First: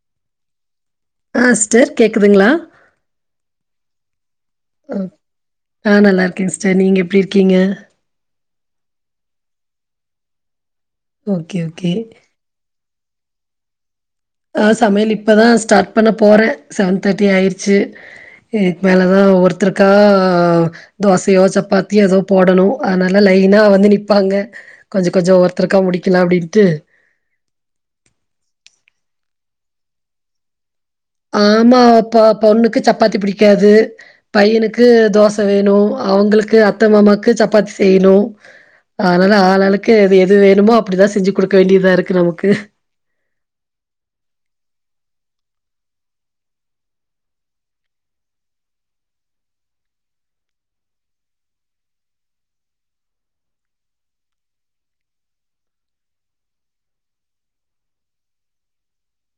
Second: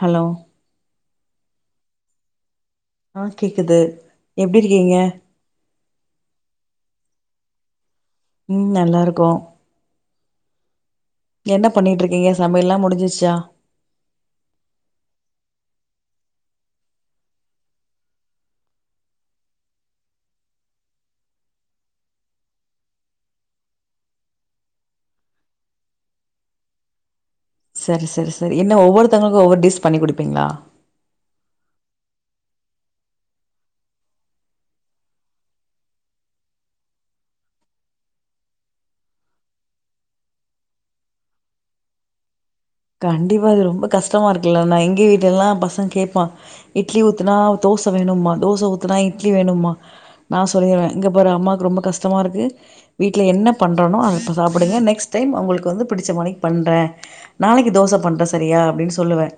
Hello ஆ sister கேக்குதுங்களா ஆஹ் கேக்குது எப்டி இருக்கீங்க ம். ஆ நல்லா இருக்கேன் சிஸ்டர். நீங்க எப்டி இருக்கீங்க உம் நல்லாருக்கோம் ஓகே என்ன ஓகே. பண்ணிட்டு இருக்கீங்க சமையல்லாம் முடிஞ்சிச்சு சா ஆஹ் சமையல் இப்பதான் ஸ்டார்ட் பண்ண போறேன் செவன் தேர்ட்டி ஆயிடுச்சு இதுக்கு மேலதான் ஒவ்வொருத்தருக்கா தோசையோ சப்பாத்தியோ ஏதோ போடணும் அதனால லைனா வந்து நிப்பாங்க கொஞ்சம் கொஞ்சம் ஒருத்தருக்கா முடிக்கலாம் அப்டின்ட்டு சரி சரி சரி என்ன ஒவ்வொருத்தவங்களுக்கும் ஒவ்வொரு டிஸ் பண்ணி குடுப்பீங்களா ஆமா ஆப்பா பொண்ணுக்கு சப்பாத்தி பிடிக்காது பையனுக்கு தோச வேணும் அவங்களுக்கு அத்த மாமாக்கு சப்பாத்தி செய்யணும் அதனால ஆளாளுக்கு எது எது வேணுமோ அப்டிதான் செஞ்சு குடுக்க வேண்டியதா இருக்கு நமக்கு கண்டிப்பா இது ரொம்ப கஷ்டமா இருக்குல்ல நான் எங்க வீட்லேலாம் பசங்க கேப்பான் இட்லி ஊத்துனா தோச வேணும்பா தோச ஊத்துனா இட்லி வேணும்பா நான் சொல்லிருவேன் இங்க பாரு அம்மாவுக்கு ரொம்ப கஷ்டமா இருக்கு வீட்ல என்ன பண்றனோ அத இப்ப சாப்டுங்க நெக்ஸ்ட் டைம் உங்களுக்கு வந்து பிடிச்ச மானிக்கு பண்றேன் நாளைக்கு தோச பண்றேன் சரியா அப்டின்னு சொல்லுவேன்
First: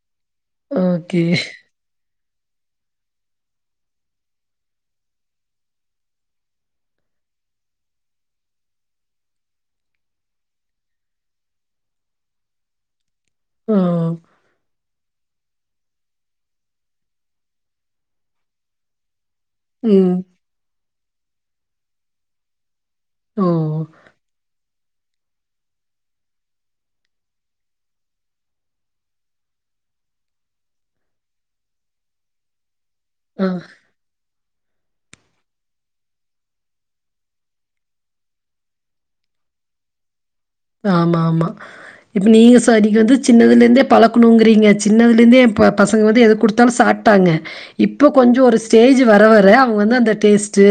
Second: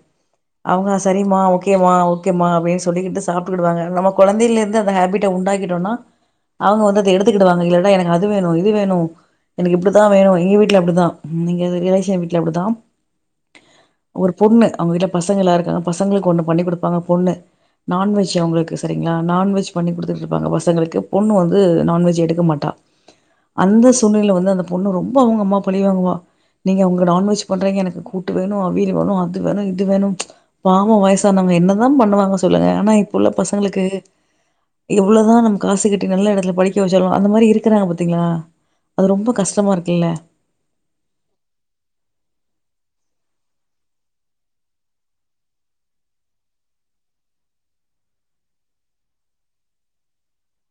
அவ்ங்க ஓகே. சரிமா ஓகே மா ஓகேமா அப்படின்னு சொல்லிகிட்டு சாப்பிட்டுவாங்க நம்ம குழந்தையில இருந்து அந்த ஹேபிட்டை உண்டாக்கிட்டோம்னா அவங்க வந்து அதை எடுத்துக்கிடுவாங்க இல்லனா எனக்கு அது வேணும் இது வேணும் எனக்கு இப்படித்தான் வேணும் எங்க வீட்டுல அப்படிதான் எங்க ரிலேஷன் வீட்டுல அப்படிதான் ஆ ஒரு பொண்ணு [unintelligible] பர்ஸ் [unintelligible] லாருகாங்க பசங்களுக்கு ஒன்னு பண்ணி கொடுப்பாங்க பொண்ணு நான்வெஜ் அவுங்களுக்கு செரிங்களா நான்வெஜ் பண்ணி கொடுத்துட்டு ம். இருப்பாங்க பசங்களுகு பொண்ணு வந்து நான்வெஜ் எடுக்க மாடா ஓ! அந்த சூழ்நிலை வந்த அந்த பொ பொண்ணு ரொம்பவு அவ்ங்க அம்மா பழிவாங்குவா நீங்க அவங்க நான்வெஜ் பண்றீங்க எனக்கு கூட்டு வேணு அவியல் வேணு அது வேணும் இது வேணும் பாவம் வயசானாவங்க என்னதா பண்ணுவாங்க சொல்லுங்க ஆனா இப்புள்ள ஆ பசங்களுக்கு இவ்ளோதான் நம்ம காசு கட்டி நல்ல இடதுல படிக்க வச்சாலும் அந்த மாதிரி இருக்குறா பாத்தீங்களா அது ரொம்ப கஷ்டமா இருக்குல்ல ஆமா ஆமா இப்ப நீங்க சரிங்கது சின்னதுல இருந்தே பழக்கணுங்கறீங்க சின்னதுல இருந்தே என் பசங்க வந்து எது குடுத்தாலும் சாப்ட்டாங்க இப்ப கொஞ்சம் ஒரு ஸ்டேஜ் வர வர அவங்க வந்து அந்த டேஸ்ட்டு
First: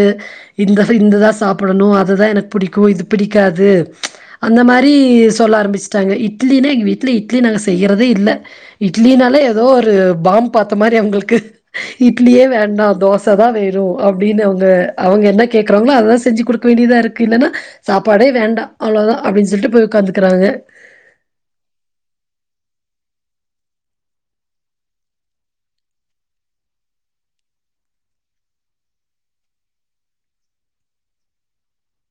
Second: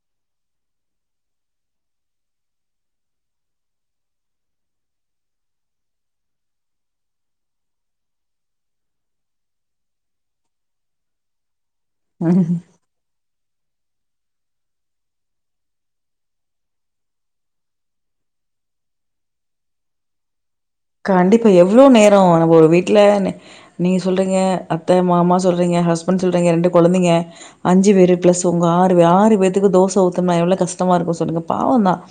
இந்த இந்ததான் சாப்பிடணும் அதுதான் எனக்கு பிடிக்கும் இது பிடிக்காது அந்த மாதிரி சொல்ல ஆரம்பிச்சுடாங்க இட்லினா எங்கள் வீட்டில் இட்லி நாங்கள் செய்யறதே இல்ல இட்லினால ஏதோ ஒரு பாம் பார்த்த மாதிரி அவங்களுக்கு இட்லியே வேண்டாம் தோஸ் ச [unintelligible] வேணு அப்படின்னு அவங்க அவங்க என்ன கேக்குறாங்களோ அததான் செஞ்சு கொடுக்க வேண்டியதா இருக்கு இல்லனா சாப்பாடே வேண்டாம் அவ்வோதான் அப்டின்னு சொல்லிட்டு போய் உக்காந்துறாங்க கண்டிப்பா எவ்வளோ நேரம் நம்ம ஒரு வீடல நீ சொல்றீங்க அத்தை மாமா சொல்றீங்க ஹஸ்பண்ட் சொல்றீங்க ரெண்டு கொழந்தைங்க அஞ்சு பேரு பிளஸ் உங்க ஆறு பே ஆறு பேத்துக்கு தோசை ஊத்தும்னா எவ்ளோ கஷ்டமா இருக்கும் சொல்லுங்க பாவம் தான்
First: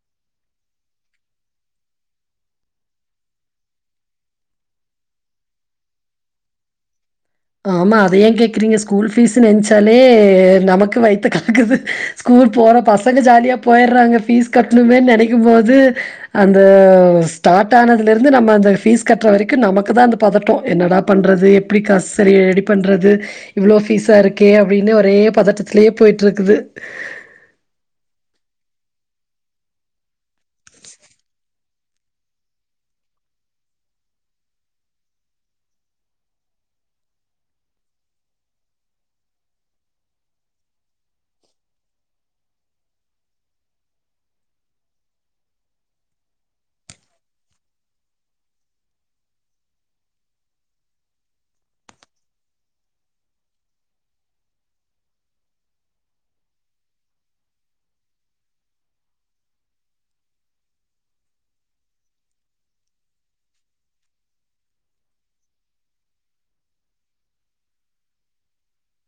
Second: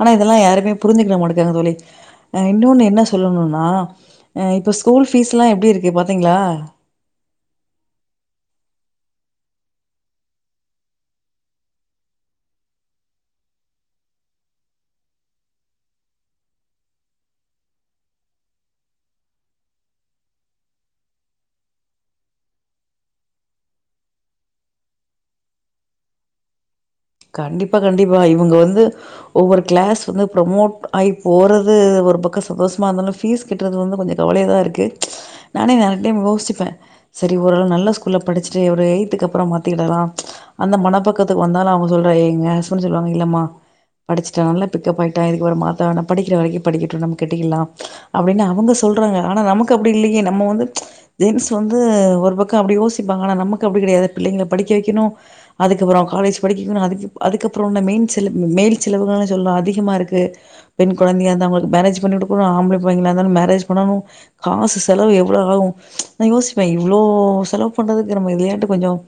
ஆனா இதெல்லா யாருமே புரி்சுக்கிட மாட்டுகங்க தோழி இன்னொன்னு என்ன சொ சொல்லணுனா இப்ப ஸ்கூல் பீஸ் எல்லா எப்படி இருக்கு பாத்தீங்களா ஆமா அத ஏன் கேக்குறீங்க ஸ்கூல் பீஸ் நென்ச்சாலே நமக்கு வய்த்த கல்க்குது ஸ்கூல் போற பசங்க ஜாலியா போயறாங்க பீஸ் கட்டணுமேன்னு நினைக்கும் போது அந்த ஸ்டார்ட் ஆனதுல இருந்து நம்ம அந்த பீஸ் கட்டுற வரைக்கும் நமக்குதான் அந்த பதட்டம் என்னடா பண்றது எப்படி கஹ் நரய ஏடிட் பண்ணுறது இவ்வளோ ஃபீஸா இருக்கே அப்படின்னு ஒரே பதட்டத்திலயே போய்ட்டுருக்குது கண்டிப்பா கண்டிப்பா இவங்க வந்து ஒவ்வொரு கிளாஸ் வந்து ப்ரமோட் ஆகி போறது ஒரு பக்கம் சந்தோஷமா இருந்தாலும் பீஸ் கட்டுறது வந்து கொஞ்சம் கவலையதான் இருக்கு நானே நிறைய டைம் யோசிப்பேன் சரி ஒரு ஆளவு நல்ல ஸ்கூல்ல படிச்சுட்டு ஒரு எய்த்துக்கு அப்புறம் மாதிக்கிடலாம் அந்த மனப்பக்கத்துக்கு வந்தாலும் அவ்ங் சொல்ட ஏங்க யஹஸ்பன்ட் சொல்வாங்க இல்லமா படிசுட்டா நல்ல பிக்கப் ஆயிடா எதுக்வர மாத்தவேனா படிகிற வர படிகட்டும் நம்மகிட்டல்லா அப்டினு அவுங்க சொல்டாங்க ஆனா நமக்கு அப்டில்லயே நம்மவந்து ச்சு எக்ஸ் வந்து ஒரு பக்கோ அப்டியோசிபாங்க ஆனா நமக்கு அப்டிகிடையாது பிள்ளைங்ல படிக்க வைகனு அதுக் காலேஜ் இனோ அதுக் அதுககப்ரோ மெயின் செலவு மெயில் செல சொல்ல அதிகமா இருக்கு பெண் குழந்தையா இருந்தா அவுங்க பேரஜ் பனோனு ஆம்லபிள்ளங்லா இருந்தாலு மேரஜ் பன்னனு மாச செலவு எவ்ளோ ஆகும் யோசிப்ப இவ்ளோ செலவு பன்றடது [unintelligible] பண்றதுஞ்சம்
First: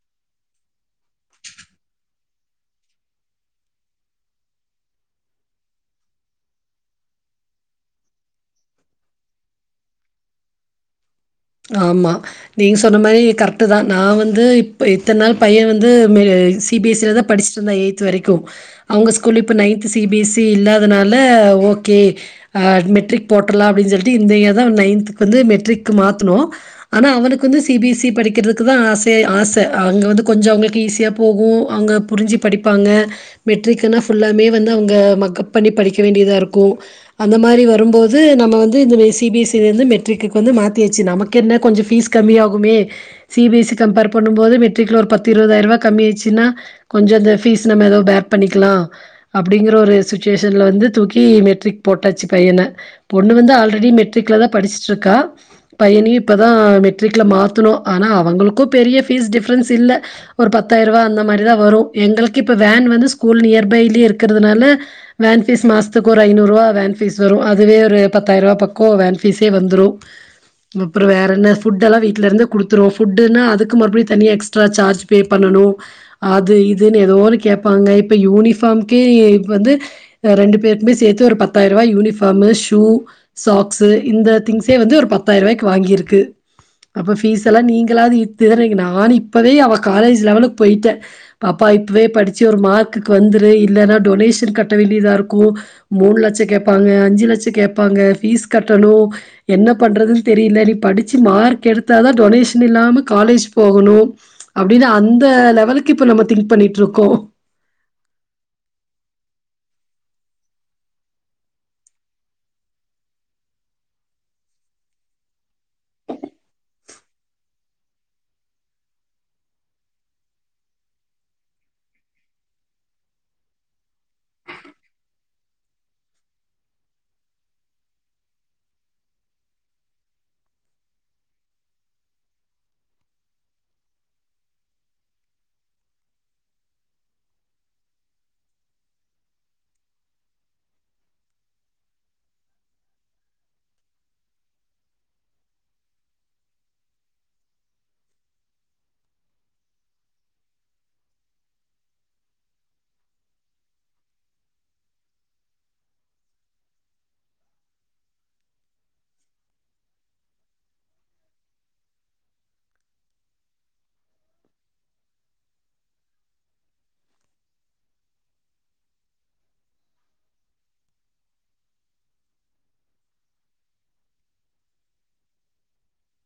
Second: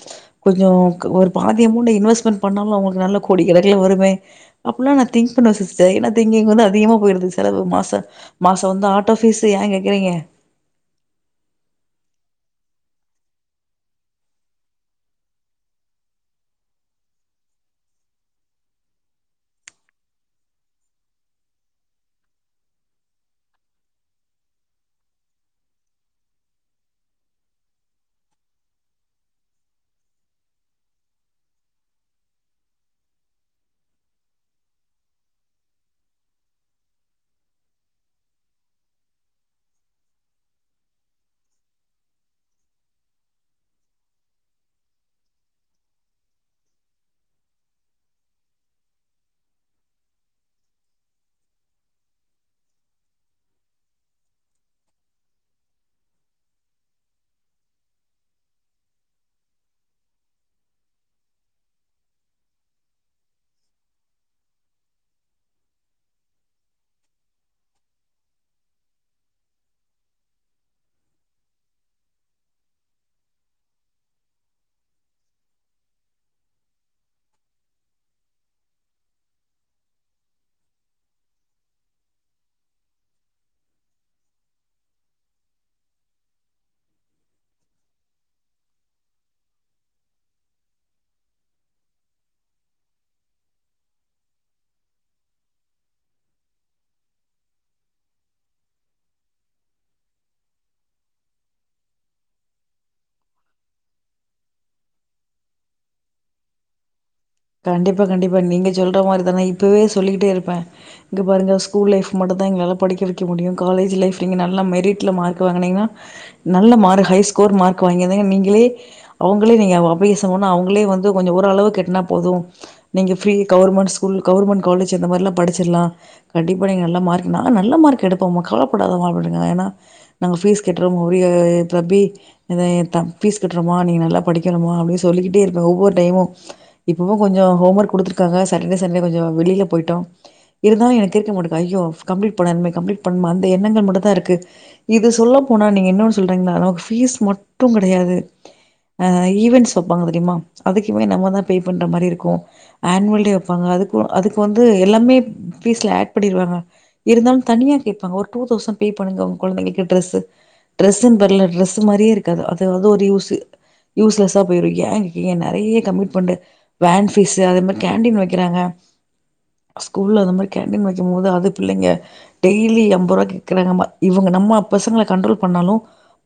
கொஞ்சம் ஒரு பாதி அமௌண்ட் இன்வஸ்மெண்ட் பண்ணாலும் அவங்களுக்கு நல்ல கொடி கிடக்குல வருமே அப்பல்லாம் நான் திங்க் பண்ணவ சிஸ்டர் ஏன்னா திங்கிங் வந்து அதிகமா போயிருது சில மாச மாசம் வந்து ஆட்டோ பீஸ் ஏங் கேக்குறீங்க ஆமா நீங்க சொங்ன மாதிரி கரெக்ட் தான் நான் வந்து இப்ப இத்தன நாள் பையன் வந்து சிபி எஸ் சி ல தான் படிச்சட்டு இருந்தான் எயி்த் வரைக்கும் அவங்க ஸ்கூல இப்போ நைன்த் சிபி எஸ் சி இல்லாதனால ஓகே அ மெட்ரிக் போட்டறலா அப்படின்னு சொல்லிட்டு இந்த இயர் தான் நைன்த்துக்கு வந்து மெட்ரிக்கு மாத் ஹலோ ஆனா அவனக்கு வந்து சிபி எஸ் சி படிக்கிறதுக்குத ஆசயேஆச அங்க வந்து கொஞ்ச அவ்ங்கலுகு ஈிசிய போகும் அங்க புரிஞ்சு படிப்பாங்க மெட்ரிக்கான புல்லாமே வந்து அங்க மக்கப் பண்ணி படிக்க வேண்டியத இருக்கும் அந்த மாரி வரும்போது நமவந்து சிபி எஸ் ல இருந்து மெட்ரிக்கு மாத்து ச்சு நமக்கு என்ன கொஞ்சம் பீஸ் கம்மியாகுமே சிபி எஸ் சி கம்பேர் பண்ணு போது மெட்ரிக்ல ஒரு பத்து இருபதாயிரம் ரூபா கம்மி ஆயச்சுன்னா கொஞ்சம் அந்த பீஸ் நம்ம ஏதோ பேக் பண்ணிக்கலாம் அப்படிங்கற ஒரு சுச்சுவேஷன்ல வந்து தூக்கி மெட்ரிக் போட்டாச்சு பையனை பொண்ணு வந்து ஆல்ரெடி மெட்ரிக்ல தான் படிஸ்சுட்டு இருக்கா பையனையும் இப்போத மெட்ரிக்ல மாத்தணும் ஆனா அவங்களுக்கும் பெரிய ஃபீஸ் டிப்ரென்ஸ் இல்ல ஒரு பத்தாயிரம் ரூபா அந்த மாதிரி தான் வரும் எங்களுக்கு இப்போ வேன் வந்து ஸ்கூல் நியர்பைலே இருக்கறனால வேன் ஃபீஸ் மாஸ்து ஒரு ஐநூறு ரூபா வேன் ஃபீஸ் வரும் அதுவே ஒரு பத்தாயிரூபா பக்கம் வேன் ஃபீஸே வந்துரும் அப்ரோற வேற என்ன ஃபுட்டெல்லா வீட்டில இருந்து குடுத்துவோம் ஃபுட்டுன்னா அதுக்கு மறுபடியும் தனிய எக்ஸ்ட்ரா சார்ஜ் பே பண்ணணு அது இதுன்னு ஏதோ ஒன்னு கேட்பாங்க இப்போ யூனிஃபார்ம்கே இ வந்து ரெண்டு பேருமே சேர்த்து ஒரு பத்தாயிரம் ரூபா யூனிஃபார்ம் ஷூ சாக்ஸ்சு இந்த திங்ஸே வந்து ஒரு பத் பத்தாயிரவாய்க்கு வாங்கிருக்கு அப்ப பீஸ் எல்லா நீங்களாது இத்து நானு இப்பவே அவ காலேஜ் லெவலுக்கு போய்ட்ட அப்பா இப்பவே படிச்சி ஒரு மார்க்குக்கு வந்துரு இல்லனா டொனேஷன் கட்ட வேண்டியதா இருக்கு மூணு லட்ச கேட்பாங்க அஞ்சு லட்ச கேப்பாங்க ஃபீஸ் கட்டனு என்ன பண்றதுன் தெரியில நீ படிச்சு மார்க் எடுத்தா தா டொனேஷன் இல்லாம காலேஜ் போகணு அப்படின்னு அந்த லெவலுக்கு இப்ப நம்ம திங்க் பண்ணிட்டு இருக்கோ கண்டிப்பா கண்டிப்பா நீங்க சொல்ற மாரி தான இப்பவே சொல்லிகிட்டே இருப்பே இங்க பாருங்க ஸ்கூல் லைஃப் மட்டு தா எங்களால படிக்க வெக்க முடியு காலேஜ் லைஃப்ல நீங்க நல்லா மெரிட்ல மார்க் வாங்கினீங்க நல்ல மார்க் ஹை ஸ்கோர் மார்க் வாங்கிருந்தீங்க நீங்களே அவங்களே நீங்க அப்ளீகேசன் போனா அவுங்களே வந்து கொஞ்சோ ஓரளவுக்கு என்ன போது நீங்க free government school government college இந்த மாரி எல்லா படிச்சிறலா கண்டிப்பா நீ நல்ல மார்க் நாங்க நல்ல மார்க் எடுப்போம்மா கவலப்படாத மா அப்படிங்க ஏன்னா நாங்க பீஸ் கட்டுற முடியறப்பி ஆ பீஸ் கட்டுறோமா நீங்க நல்லா படிக்கணுமா அப்படின்னு சொல்லிக்கிட்டே இருப்பே ஒவ்வொரு டைமு இப்பவு கொஞ்ச ஹோம் ஒர்க் குடுத்துருக்காங்க சாட்டர்டே சண்டே கொஞ்ச வெளியில போயிட்டோ இருந்தாலு எனக்கு இருக்க மாட்டேக்க ஐயோ கம்ப்ளீட் பண்ணனுமே கம்ப்ளீட் பண்ணுமா அந்த எண்ணங்கள் மட்டு தா இருக்கு இது சொல்ல போனா நீங்க இன்னோனு சொல்றீங்களா நமக்கு ஃபீஸ் மட்டு கெடையாது ஆ ஈவெண்ட்ஸ் வெப்பாங்க தெரியுமா அதுக்குமே நம்ம தா பே பண்ற மாரி இருக்கு அன்வல்டே வெப்பாங்க அதுக்கு அதுக்கு வந்து எல்லாமே பீஸ்ல ஆட் பண்ணிருவாங்க இருந்தாலு தனியா கேப்பாங்க ஒரு டூ தெளசண் பே பண்ணுங்க உங்க கொழந்தைகளுக்கு டிரஸ் டிரஸ்னு பேருல டிரஸ்மாரியே இருக்காது அதுவந்து ஒரு யூஸ் யூஸ்லஸ்ஸா போயிரு ஏ நெறைய கம்யூட் பண்ணு வேன் பீஸ் அதேமாரி கேண்டின் வைக்கிறாங்க ஸ்கூல ரொம்ப கேண்டின் வைக்கு போது அது பிள்ளைங்க டெய்லி அம்பத் ரூவா கேக்கறாங்கமா இவங்க நம்ம பசங்கள கண்ட்ரோல் பண்ணாலு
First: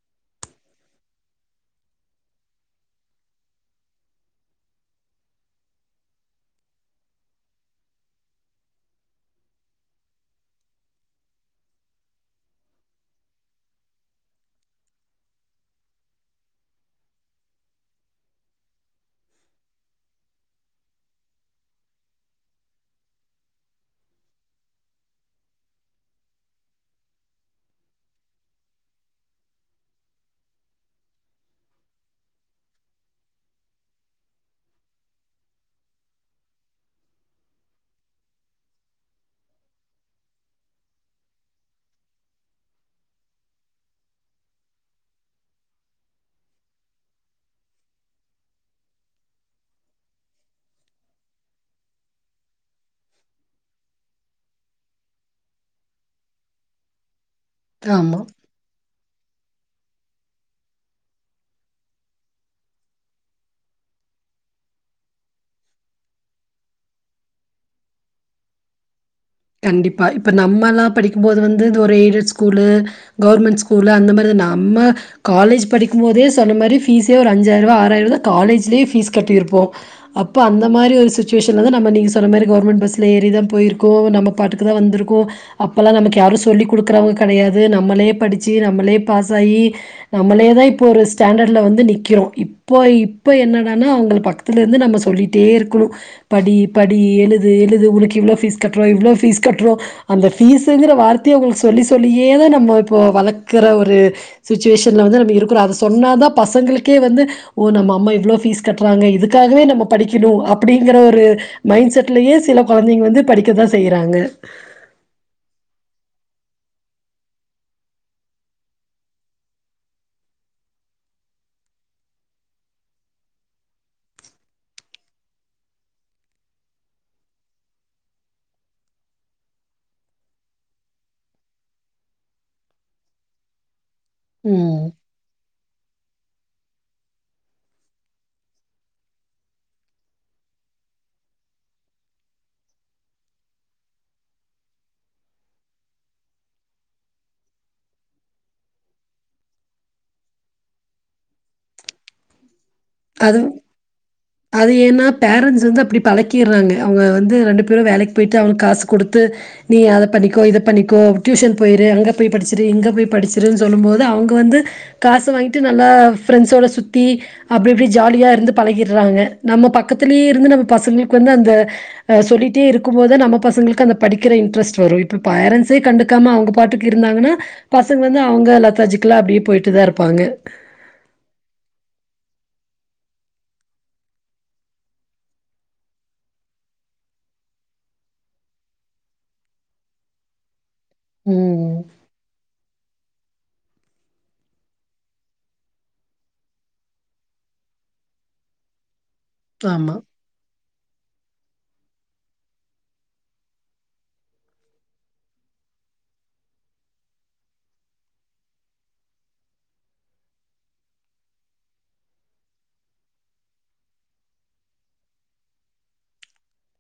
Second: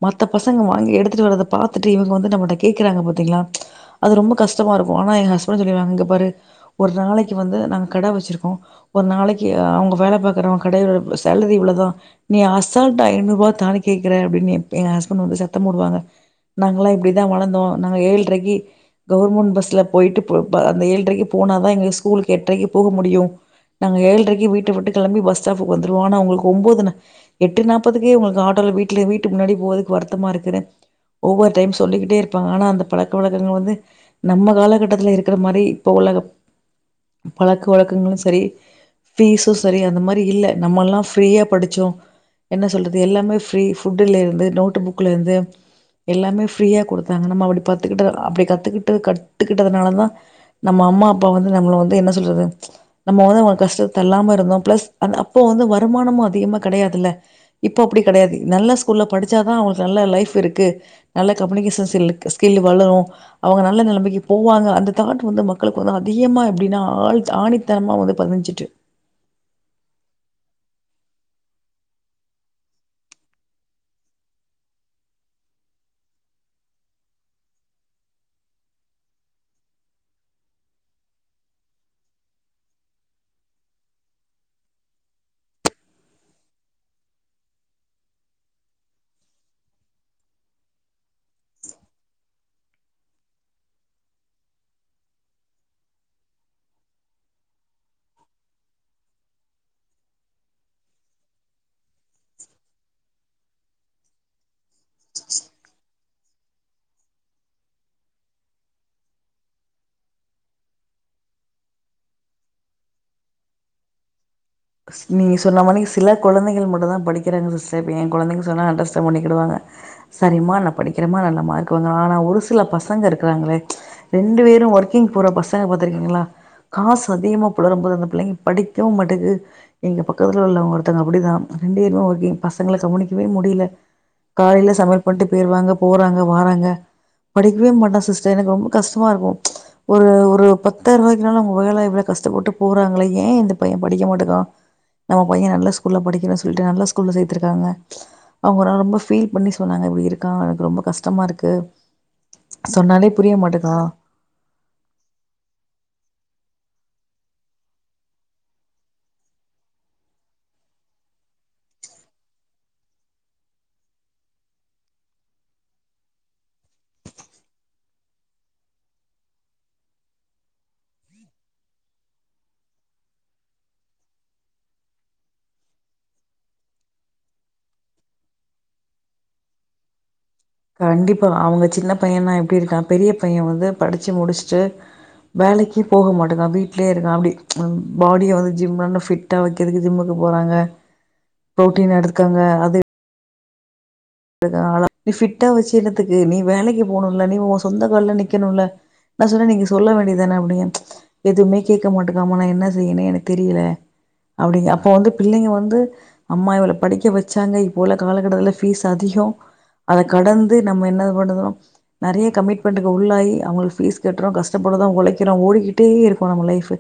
மத்த பசங்க வாங்கி எடுத்துட்டு வரத பாத்துட்டு இவுங்க வந்து நம்மட்ட கேக்குறாங்க பாத்தீங்களா அது ரொம்ப கஷ்டமா இருக்கு போனா ஏ ஹஸ்பண்ட் சொல்லிருவாங்க இங்க பாரு ஒரு நாளைக்கு வந்து நாங்க கட வச்சிருக்கோ ஒரு நாளைக்கு அவுங்க வேல பாக்குறவ கடைல சேலரி இவ்ளோதா நீ அசால்டா ஐநூறு ரூபா தானு கேக்கறா அப்படினு எங்க ஹஸ்பண்ட் வந்து சத்த போடுவாங்க நாங்கல்லா இப்படிதா வளந்தோ நாங்க ஏள்றைக்கு கவுர்மெண்ட் பஸ்ல தில போயிட்டு போ ப அந்த ஏழ்ரைக்கு போன தா எங்க ஸ்கூலுக்கு எட்ரைக்கு போக முடியு நாங்க ஏழரைக்கு வீட்ட விட்டு கெளம்பி பஸ் ஸ்டாப்க்கு வந்துருவோ ஆனா அவுங்களுக்கு ஒன்போதுன எட்டு நாப்பதுக்கு உங்களுக்கு ஆட்டோல வீட்டல வீட்டுக்கு முன்னாடி போறதுக் வருத்தமா இருக்குனு ஒவ்வொரு டைம் சொல்லிகிட்டே இருப்பாங்க ஆனா அந்த பழக்க வழக்கங்கள் வந்து நம்ம காலகட்டத்தில இருக்கிற மாரி இப்போ உள்ள பழக்க வழக்கங்களு சரி ஃபீஸும் சரி அந்த மாரி இல்ல நம்மலா ஃப்ரீயா படிச்சோ என்ன சொல்றது எல்லாமே ஃப்ரீ ஃபுட்டலருந்து நோட் புக்கலேருந்து எல்லாமே ஃப்ரீயா குடுத்தாங்க நம்ம அப்படி பத்துக்கிட்ட அப்படி கத்துக்கிட்டு டு கத்துக்கிட்டதுனாலதா நம்ம அம்மா அப்பா வந்து நம்மள வந்து என்ன சொல்றது நம்ம வந்து அவுங்களுக் கஷ்டத்த தள்ளாம இருந்தோ பிளஸ் அந்த அப்போ வந்து வருமானமு அதிகமா கெடையாதுல்ல இப்போ அப்படி ஆமா. கெடையாது நல்ல ஸ் ஸ்கூல்ல படிச்சாதா அவுங்களுக்கு நல்ல லைஃப் இருக்கு நல்ல கம்யூனிகேஷன் ஸ்ல் ஸ்கில் வளரு அவுங்க நல்ல நெலமைக்கு போவாங்க அந்த தாட் வந்து மக்களுக்கு வந்து அதிகமா எப்டின்னா ஆழ் ஆணித்தனமா வந்து பதிஞ்சிட்டு கண்டிப்பா இப்போ நம்மலா படிக்கு போது வந்து ஒரு எய்டட் ஸ்கூலு கவுர்மெண்ட் ஸ்கூலு அந்த மாரி நம்ம காலேஜ் படிக்கு போதே சொன்ன மாரி ஃபீஸே ஒரு அஞ்சாயிர ரூபா ஆறாயிர ரூபா காலேஜ்லேயே ஃபீஸ் கட்டியிருப்போ அப்போ அந்த மாரி ஒரு சுச்சுவேஷன்ல தா நம்ம நீங்க சொன்ன மாரி கவுர்மெண்ட் பஸ்ல ஏறிதா போயிருகோ நம்ம இப்போ பாட்டுக்கு தா வந்திருக்கோ அப்போல்லா நமக்கு யாரு சொல்லிக் குடுக்குறவங்க கெடையாது நம்மளே படிச்சி நம்மளே பாஸ் ஆயி நம்மளே தா இப்போ ஒரு ஸ்டாண்டர்டில் வந்து நிற்கிறோ இப்போ இப்போ என்னடனா அவுங்க பக்கத்துலேருந்து நம்ம சொல்லிட்டே இருக்கணு படி படி எழுது எழுது உனக்கு இவ்ளோ ஃபீஸ் கட்டுறோ இவ்ளோ ஃபீஸ் கட்டுறோ அந்த ஃபீஸுங்கிற வார்த்தைய அவுங்களுக்கு சொல்லி சொல்லியே தா நம்மோ இப்போ வளக்கற ஒரு சுச்சுவேஷன்ல வந்து நம்ம இருக்குறோ அத சொன்னா தா பசங்களுக்கே வந்து ஓ நம்ம அம்மா இவ்வளோ ஃபீஸ் கட்டுறாங்க இதுக்காகவே நம்ம படிக்கிணு அப்படிங்கிற ஒரு மைண்ட் செட்லயே சில கொழந்தைங்க வந்து படிக்க தா செய் வாங்க நீ சொன்ன மாதி சில கொழந்தைகள் மட்டு தா படிக்கிறாங்க சிஸ்டர் இப்போ எ கொழந்தைங்க சொன்னா அண்டர்ஸ்டாண்ட் பண்ணிகிடுவாங்க சரிம்மா நா படிக்கிறமா நல்ல மார்க் வாங்க ஆனா ஒரு சில பசங்க இருக்கறாங்களே ரெண்டு பேரு ஒர்க்கிங் போற பசங்க பாத்தருக்கீங்களா காசு அதிகமா புலரு போது அந்த பிள்ளைங்க படிக்கவு மட்டிகு எங்க பக்கத்துல உள்ளவங்க ஒருத்தவங்க அப்படிதா ரெண்டு பேருமே ஒர்க்கிங் பசங்கள கவனிக்கவே முடியல காலையில ம் சமல் பண்ணட்டு போயிருவாங்க போறாங்க வாராங்க படிக்கவே மாட்டா சிஸ்டர் எனக்கு ரொம்ப கஷ்டமா இருக்கு ஒரு ஒரு பத்தாயிரம் ரூபாய்க்குனால அவங்க வகல எவ்ளோ கஷ்டப்பட்டு போறாங்கள ஏன் இந்த பைய படிக்க மாட்டிகிற நம்ம பைய நல்ல ஸ்கூல்ல படிக்கிற சொல்லிட்டு நல்ல ஸ்கூல்ல சேர்த்திருக்காங்க அவங்கெல்லாம் ரொம்ப ஃபீல் பண்ணி சொன்னாங்க இப்டி இருக்கா எனக்கு ரொம்ப கஷ்டமா இருக்கு சொன்னாலே புரிய அது மாட்டேக்கா அது ஏன்னா பேரண்ட்ஸ் வந்து அப்டி பழக்கி கிறாங்க அவங்க வந்து ரெண்டு பேரு வேலைக்கு போயிட்டு அவங்க காசு குடுத்து நீ அத பண்ணிக்கோ இத பண்ணிக்கோ டியூஷன் போயிரு அங்கே போய் படிச்சிரு இங்க போய் படிச்சிருன்னு சொல்லும் போது அவங்க வந்து காச வாங்கிட்டு நல்லா ஃப்ரெண்ட்ஸோட சுத்தி அப்டி இப்டி ஜாலியாக இருந்து பழகிறாங்க நம்ம பக்கத்துலயே இருந்து நம்ம பசங்களுக்கு வந்து அந்த சொல்லிட்டே இருக்கும் போது நம்ம பசங்களுக்கு அந்த படிக்கிற இன்ட்ரெஸ்ட் வரும் இப்ப பேரண்ட்ஸே கண்டுக்காம அவங்க பாட்டுக்கு இருந்தாங்கன்னா பசங்க வந்து அவங்க லெத்தாஜிக்கலா அப்டியே போய்ட்டு தா இருப்பாங்க கண்டிப்பா அவங்க சின்ன பையன்னா எப்டி இருக்கா பெரிய பைய வந்து படிச்சு முடிச்சுட்டு வேலைக்கு போக மாட்டேங்குறா வீட்லய இருக்கா அப்டி ஃபாடிய வந்து ஜிம்ல ஃபிட்டா வைக்கிறதுக்கு ஜிம்முக்கு போறாங்க ம். பு்ரோட்டீன் எடுத்துக்காங்க அது [unintelligible] நீ ஃபிட்டா வச்சு என்னதுக்கு நீ வேலைக்கு போனும்ல நீ உன் சொந்த கால்ல நிக்கணுல நா சொன்ன நீங்க சொல்ல ஆமா, வேண்டிதுதானே அப்டினு எதுமே கேட்க மாட்டுக்காம நான் என்ன செய்யனே எனக்கு தெரியல அப்டிங்கா அப்ப வந்து பிள்ளைங்க வந்து அம்மா இவள படிக்க வச்சாங்க இப்போல காலகட்டத்துல பீஸ் அதிகம் அதை கடந்து நம்ம என்ன பண்ணுகுரோம் நறைய கமிட்மெண்ட்டுக்கு உள்ளாயி அவங்களுக்கு பீஸ் கட்றோம் கஷ்டப்படுரது உழைக்கிறோம் ஓடிக்கிட்டே இருக்கோ நம்ம லைஃப்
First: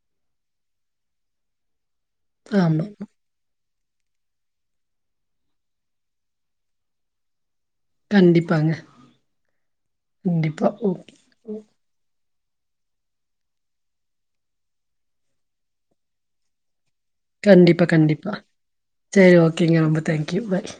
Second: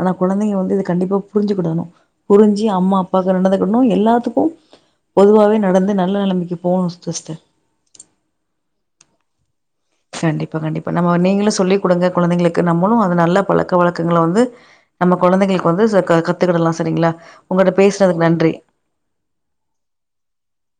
அனா கொழந்தைங்க வந்து கண்டிப்பா புரிஞ்சுகனூ புரிஞ்சி ஆமா. அம்மா அப்பாகரனு [unintelligible] இன்னோ எல்லாத்துக்கும் பொதுவாவே நடந்து நல்லநல்ல நிமைக்கு போனூ சிஸ்டர் கண்டிப்பாங்க கண்டிப்பா கண்டிப்பா நம்ம நீங்களு சொல்லி் குடுங்க குழந்தைகளுக்கு நம்மளு அது நல்ல பழக்க வழகங்கள வந்து நம்ம குழந்தைகளுக்கு வந்து ச கத்துகடலா சரிங்களா உங்கட்ட கண்டிப்பா பேசுனதுக்கு கண்டிப்பா நன்றி செரி ஓகேங்க ரொம்ப தேங்க்யூ பாய்